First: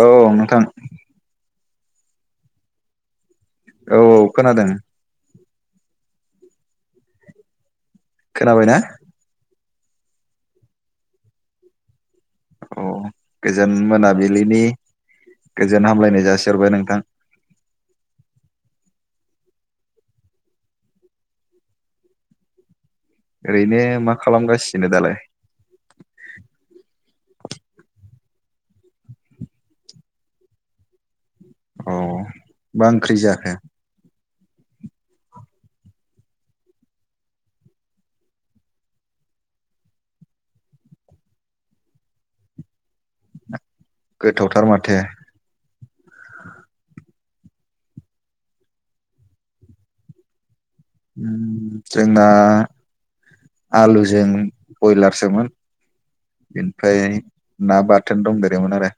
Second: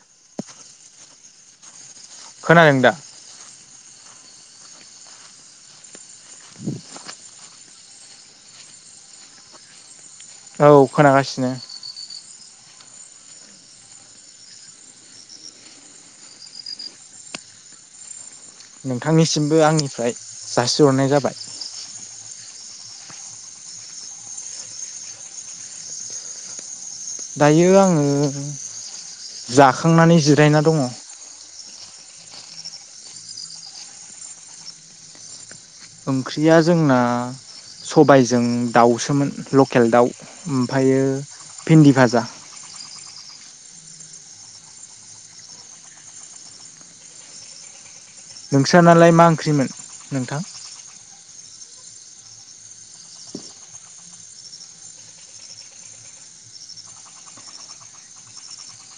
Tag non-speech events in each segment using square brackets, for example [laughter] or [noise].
औ नोंथां। खोनादोंदा? औ औ खोनादों। [inaudible] खोनाबायना? औ खोनागासिनो। औ गोजोन मोनाबिलिनि गोजोन हामलायनाय जासि हरबाय नोंथां। नोंथांनिसिमबो आंनिफ्राय जासिहरनाय जाबाय। ओरैनो मा खालामगासिनो दालाय? दायो आं जाखांनानै जिरायना दङ। अ मा ओंख्रि जाखो? ओंख्रिया जोंना सबायजों दाउसोमोन लकेल दाउ ओमफायो भिन्दि भाजा। गोथावथार माथो। नोंस्रा नालाय मा ओंख्रिमोन नोंथां? उम जोंना आलुजों बयलारसोमोन ओमफ्राय ना बाथोन दंदेरोमोन आरो ।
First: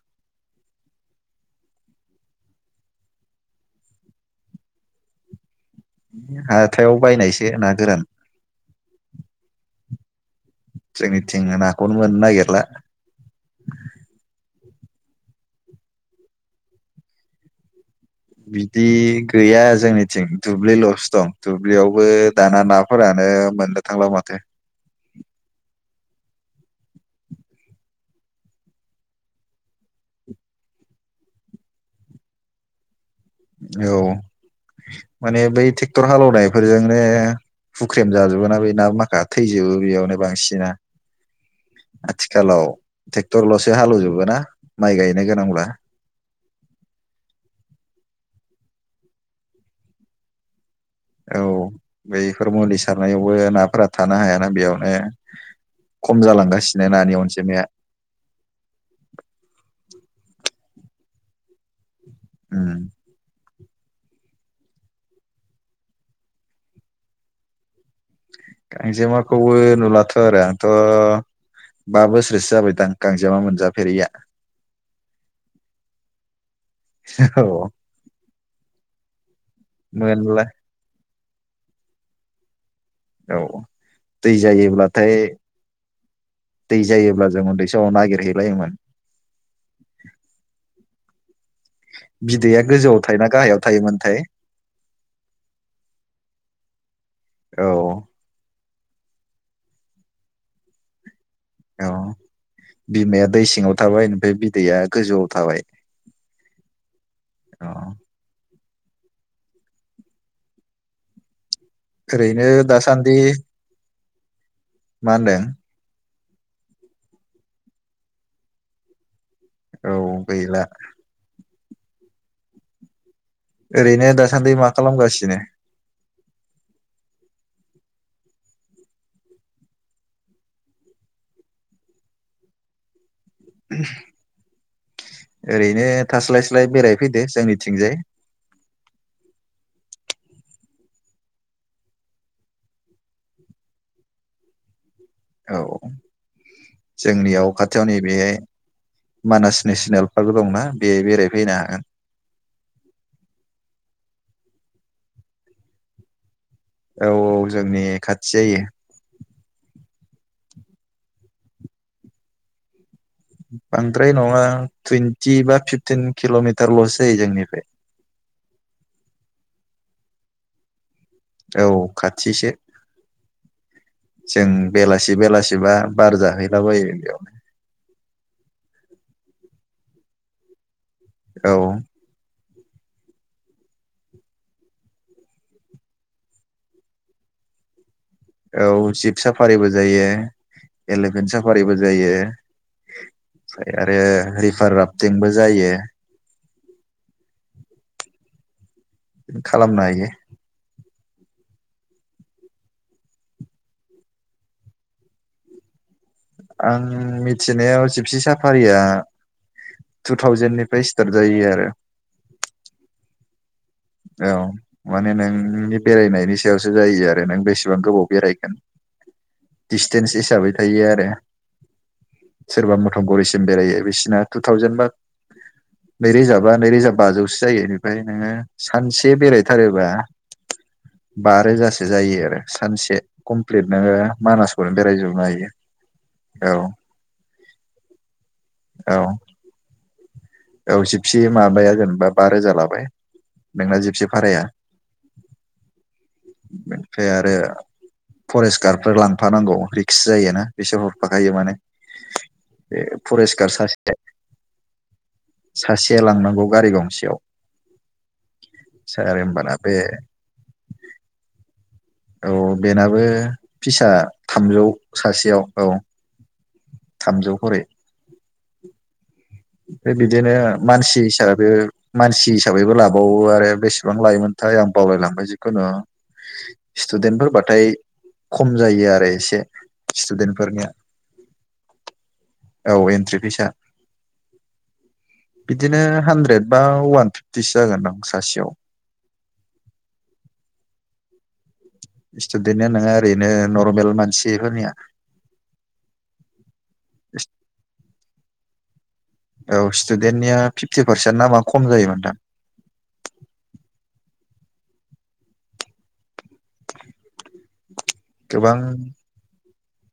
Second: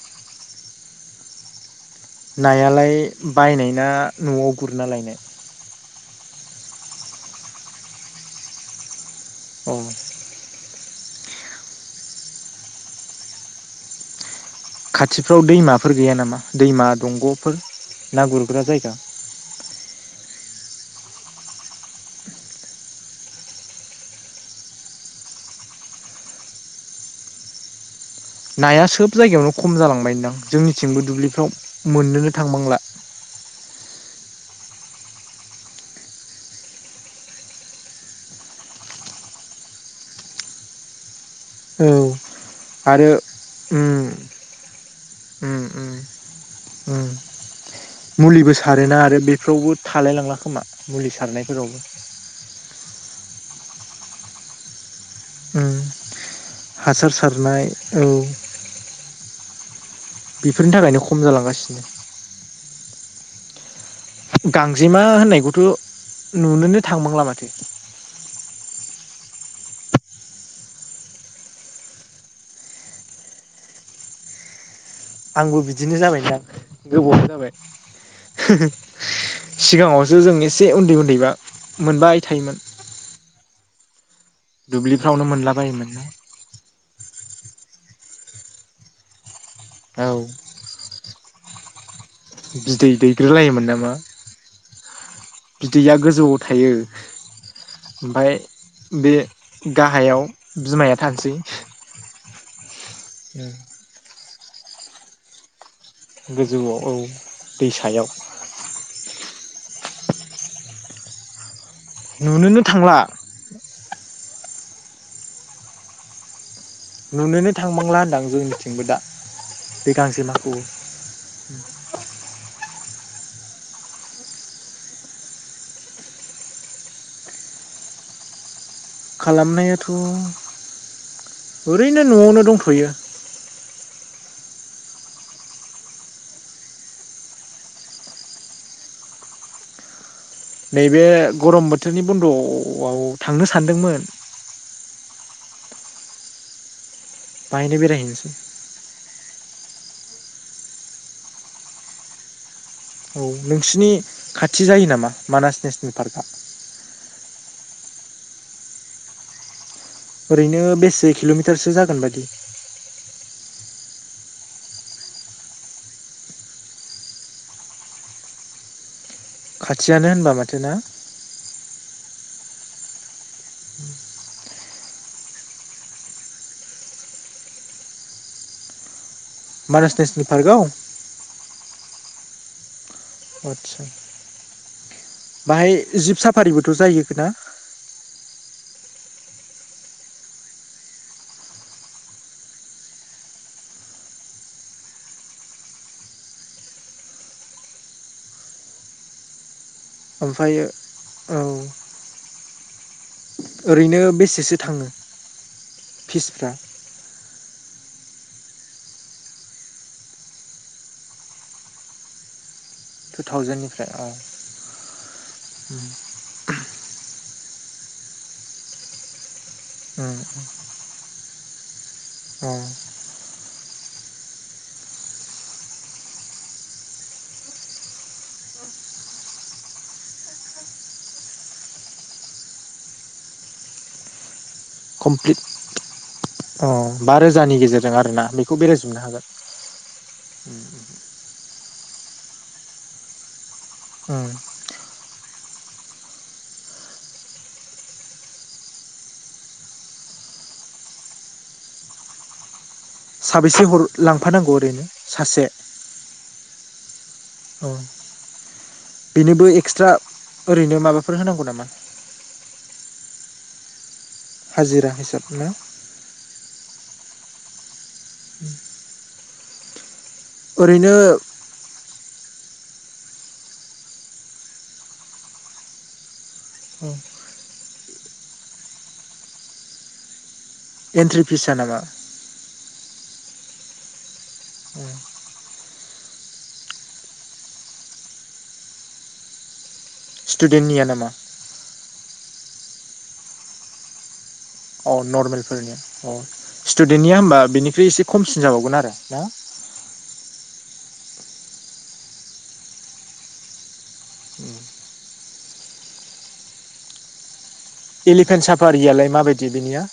नायालाय बायनाय ना न'आव गुरना लायनाय? हथायाव बायनायसो ना गोरान। अ जोंनि थिं नाखौनो मोननो नागिरला। खाथिफ्राव दैमाफोर गैया नामा दैमा दंग'फोर? ना गुरग्रा बिदि जायगा? गैया जोंनिथिं दुब्लिल'सो दं दुब्लियावबो दाना नाफोरानो मोननो थांला माथो। नाया सोब जायगायावनो खम जालांबायदां जोंनिथिंबो दुब्लिफ्राव मोननोनो थांबांला। औ माने बै ट्रेक्टर हालेवनायफोरजोंनो हुख्रेम जाजोबो ना बे ना माखा थैजोबो बेयावनो बांसिना औ । आथिखालाव आरो टेक्टरलसो हालेव उम जोबोना । माइ गायनो उम गोनांब्ला उम उम मुलिबो सारोना आरो बेफ्रावबो थालायलांला खोमा। मुलि औ सारनायफोरावबो बै हरमालिस सारनायावबो नाफोरा थानो हायाना बेयावनो ओम खम जालांगासिनो हासार नानि अनजिमाया सारनाय औ बेफोरनि थाखायनो खम जालांगासिनो। उम गांजेमा होननायखौथ' नुनोनो थांबांला माथो। गांजेमाखौबो नुलाथ' आरो आंथ' बा बोसोरसो जाबायदां गांजेमा मोनजाफेरिया। आंबो बिदिनो जाबायदां। गोबाव औ जाबाय। [unintelligible] सिगाङावसो जों मोनला एसे उन्दै उन्दैबा मोनबाय थायोमोन। औ दै जायोब्लाथाय दुब्लिफ्रावनो मोनलाबायोमोन ना दै जायोब्ला जों उन्दै समआव नागिरहैलायोमोन। औ बिदैया बिदै गोजौआव थायोना गाहायाव दैग्रोलायोमोन नामा थायोमोनथाय बिदैया गोजौआव थायो। औ ओमफ्राय बे गाहायाव बिमाया थानोसै, औ बिमाया दै उम सिङाव थाबाय, ओमफ्राय [unintelligible] गोजौआव थाबाय। गोजौआव औ औ दैसायाव ओरैनो नुनोनो थांला दासान्दि, मा होनदों? नुनोनो थांबांला होनदां जोंनिथिंबो दा बे औ गांजेमाखौबो गैला [unintelligible] ओरैनो दासान्दि मा खालामगासिनो खालामनायाथ' ओरैनो न'आवनो दंथ'यो ओरैनो थास्लाय स्लाय बेरायफैदो जोंनिथिंजाय नैबे गरम बोथोरनि बन्द'आव आं थांनो सानदोंमोन औ जोंनियाव बाहायनो खाथियाव नैबे बेरायहैनोसै मानास नेसनेल पार्क दंना बे बेरायफैनो हागोन औ नोंसिनि खाथि जायो नामा मानास नेसनेल पार्कआ औ औ जोंनि खाथि जायो ओरैनो बेसे किल'मिटारसो जागोन बायदि बांद्राय नङा टुइन्टि बा फिफटिन किल'मिटारल'सो जायो जोंनिफ्राय खाथियानो होनबा माथो ना औ खाथिसो जों बेलासि बेलासिबा बार जाहैलाबायो बेयावनो मानास नेसनेल पार्कआव औ आस्सा बाहाय जिब साफारिबोथ' जायोना औ जिप साफारिबो जायो एलिफेन्ट साफारिबो जायो ओमफ्राय आरो रिभार राफटिंबो जायो [inaudible] खालामनो हायो ओमफ्राय औ ओरैनो बेसेसो थाङो फिसफ्रा आं मिथिनायाव सिपसि साफारिया टु थावजेेननिफ्राय स्टार्ट जायो आरो थावजेनडनि औ माने नोंनि बेरायनायनि सायावसो जायो आरो नों बे बेसेबां गोबाव बेरायगोन दिडसटेन्स उम हिसाबै थायो आरो अ सोरबा मथ'गरिसिम बेरायो बिसिना टु थावजेन बा नै रोजा बा नै रोजा बाजौसो जायो बेनिफ्राय नोङो सानसे बेरायथारोबा बा रोजासो जायो आरो सानसे कमप्लिट नोङो मानास नो बेरायजोबनो कमप्लिट हायो औ अ बा रोजानि गेजेरजों आरोना बेखौ बेरायजोबनो औ हागोन औ जिबसि माबाया जेनेबा बा रोजा लाबाय बेंला जिपसे उम भाराया बेनिफ्राय आरो फरेस्ट गार्डफोर लांफानांगौ रिक्स जायोना बिसोर हरफाखायो माने बे फरेस्ट गार्ड साबेसे हर सासे लांफानांगौ ओरैनो सासे सेयाव औ बेनोबो होमबाना बे एक्सट्रा ओरैनो माबाफोर होनांगौ नामा? औ बेनाबो फिसा थामजौ हाजिरा हिसाब सासेयाव ना औ थामजौ कररि बिदिनो ओरैनो मानसि हिसाबै मानसि मासि हिसाबैबो लाबावो आरो बेसेबां लायोमोनथाय आं बावलायलांबाय जिखुनु सटुडेन्टफोर बाथाय खम जायो आरो एसे स्टुदेन्टफोरनिया एन्ट्रि फिस स नामा? औ एन्ट्रि फिसा य औ बिदिनो हानद्रेद बा वान फिफ्टिसो जागोनदां सासेयाव स्टुडेन्टनिया नामा? सटुदेनआ नङा ओरैनो नरमेल मानसि औ नर्मेलफोरनिया औ स्टुडेन्टनिया होबा बिनिख्रुइ एसे खमसिन जाबावगोन आरो ना औ स्टुडेन्टनिया फिफ्टि पारसेन्ट नामा खम जायोमोनदां एलिफेन्ट गोबां साफारिया माबायदि? गेबिनिया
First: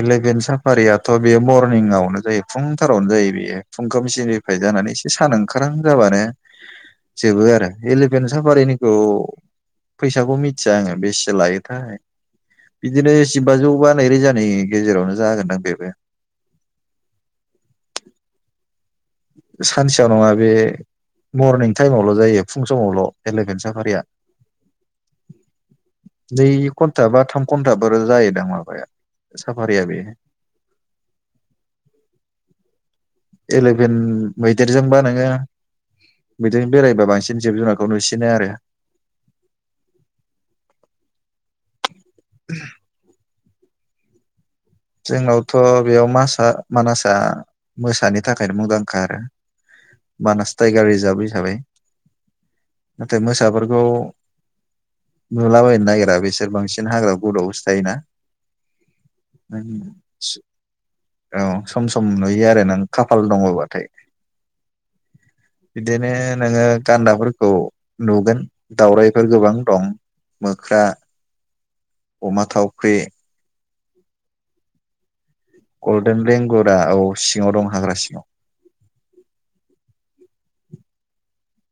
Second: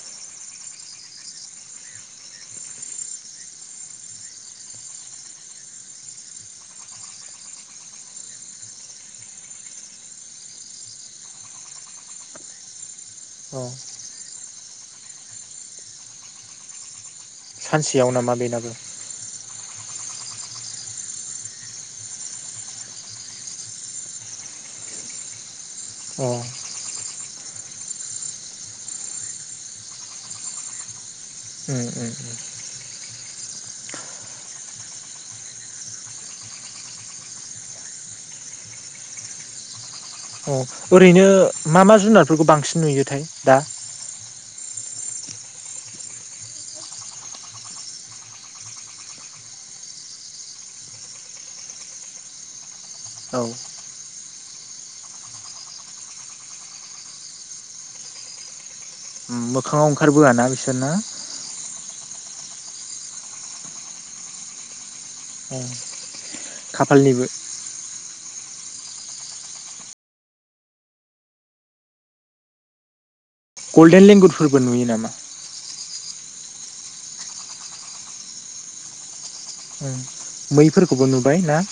इलेभेन साफारियाथ' बेयो मरनिंआवनो जायो फुंथारावनो जायो बेयो फुंखामसिनिफ्राय जानानै एसे सान ओंखारां जाबानो जोबो आरो इलेभेन साफारिनिखौ फैसाखौ मिथिया आङो बेसे लायोथाय बिदिनो अ जिबाज जौ बा रोजा नि गेजेरावनो जागोन आं बेबो सानसेयाव नामा बेनाबो सानसेयाव नङा बे मरनिं टाइमावल' जायो फुं समावल' एलेभेेन साफारिया अ दै खथबा थाम घन्टाब जायोदां माबाया साफारिया बे उम उमम एले भेन मैदेरजोंबा नोङो मैदेरजों बेरायबा बांसिन जिब जुनारखौ नुसिनो आरो। औ ओरैनो मा मा जुनारफोरखौ बांसिन नुयोथाय दा जोंनावथ' बेयावासा मानसा मोसानि थाखायनो मुंदांखा आरो मानास टाइगार रिजार्भ हिसाबै नाथाय औ मोसाफोरखौ नुलाबायनो नागिरा बिसोर बांसिन हाग्रा गदआवो थायोना मोखाङाव ओंखारबोआ ना बिसोरना खम नुयो आरो नों खाफाल दङबाथाय। बिदिनो नोङो खाफालनिबो गान्दाफोरखौ नुगोन। दावरायफोर गोबां दं मोख्रा अमा थावख्रि गल्डेन लेंगुदफोरबो नुयो नामा? गल्डेन लेंगुरा औ सिङाव दं हाग्रा सिङाव। उम मैफोरखौबो नुबाय ना?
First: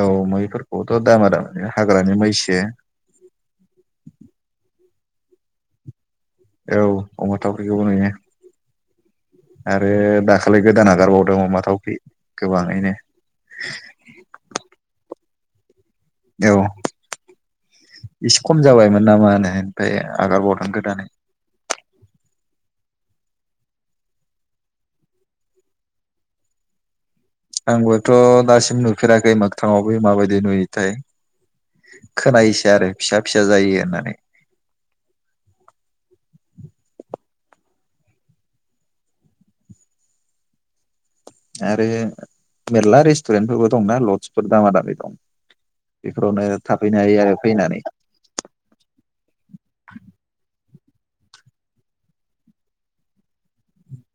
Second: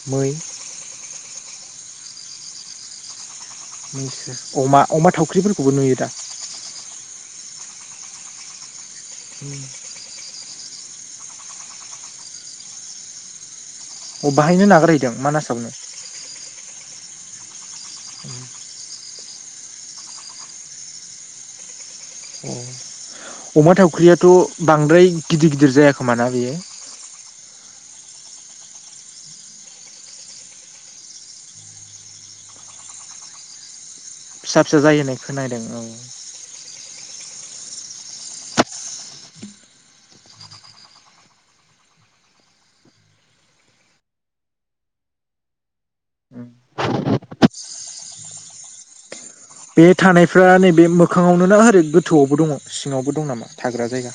औ मै मैफोरखौथ' दामा दाम। ओ हाग्रानि मैसो। अमा अमा थावख्रिफोरखौबो नुयो दा? औ अमा थावख्रिखौबो नुयो। आरो दाख खालै गोदान हागारबावदों अमा थावख्रि गोबाङैनो‌। अबाहायनो नागारहैदो मानासावनो औ एसे खम जाबायमोन नामा होनो ओमफ्राय आगारबावदों गोदानै अ' अमा थावख्रियाथ' बांद्राय गिदिर गिदिर जाय खोमा ना बियो। आंबोथ' दासिम नुफेराखै मोखथाङावबो माबायदि नुयोथाय खोनायोसो आरो फिसा फिसा जायो होननानै। फिसा फिसा जायो होननानै खोनादों औ। आरो मेरला रेस्टुरेन्टफोरबो दंना लडसफोर दामा दामि दं बेफोरावनो थाफैनो हायो आरो फैनानै। थानायफ्रा बे नैबे मोखाङावनो नाओरै गोथौआवबो दङ सिङावबो दं नामा थाग्रा जायगा।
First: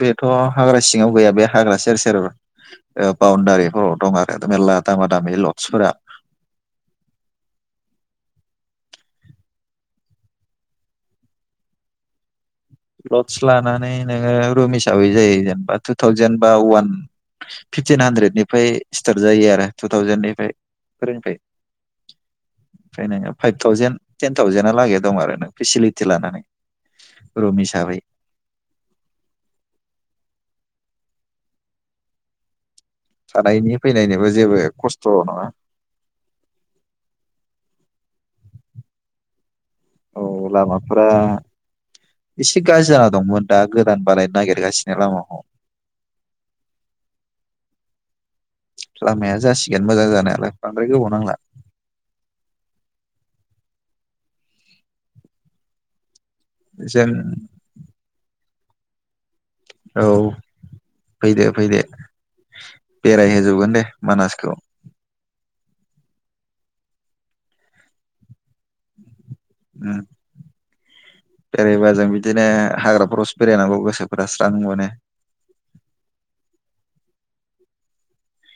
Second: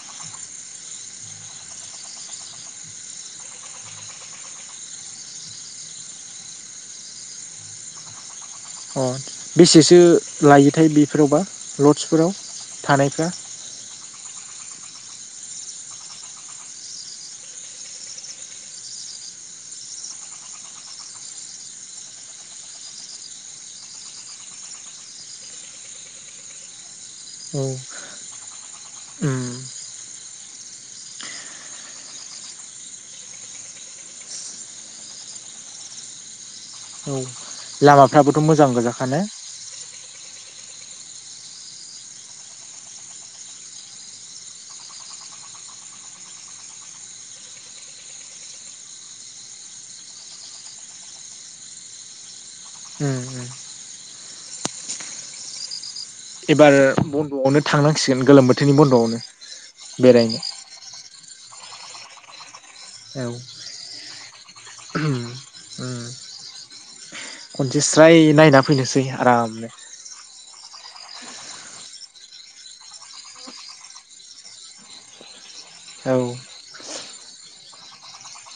बेथ' हाग्रा सिङाव गैया बे हाग्रा सेर सेर ओ बाउन्दारिफोराव दं आरो मेरला दामा दामि लदसफोरा। अ बेसेसो लायोथाय बेफोरावबा लडसफोराव लडस लानानै नोङो रुमिस हिसाबै जायो जेनेबा टु थावजेन बा अवान फिफटिन हानद्रेदनिफ्राय सिर्टाथ जायो आरो। टु थावजेननिफ्राय रोंफाय फायनो फाइभ थावजेन टेन थावजेना लागै दं आरो ना फेसिलिटि लानानै। रुम औ हिसाबै उम थानायनि फैनायनिबो जेबो खस्थ' नङा। औ लामाफ्राबोथ' मोजां गोजाखा ने? औ लामा फ्रा एसे गाज्रि जाना दंमोन दा गोदान बारायनो नागिरगासिनो लामाखौ। लामाया जासिगोन मोजां जानायालाय बांद्राय गोबाव नांला। उम उम एबार जों बन्द'आवनो थांनांसिगोन गोलोम बोथ थिनि बन्द'आवनो। औ बेरायनो फैदो। फैदे। औ बेरायहोजोबगोन दे मानासखौ। उम खनसे स्राय नायना फैनोसै आ आरामनो। बेरैबा जों बिदिनो हाग्राफोरावसो बेरायनांगौ गोसोफोरा स्रां मोनो। औ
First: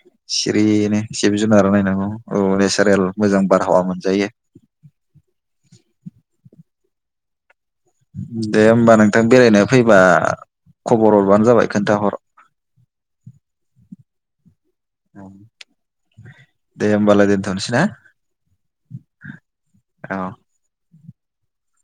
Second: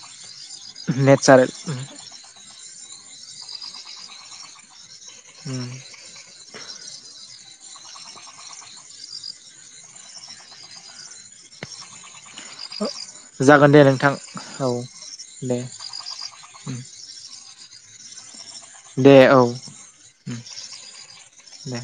[inaudible] सिरिनो सिब नेचारेल जुनारा नायनांगौ औ दे नेसारेल मोजां बारहावा मोनजायो। उम दे होमबा नोंथां बेरायनो फैबा खबर हरबानो जाबाय खोनथाहर जागोन दे नोंथां औ दे उम दे होमबालाय दोनथ'नोसै ना दे औ उम औ दे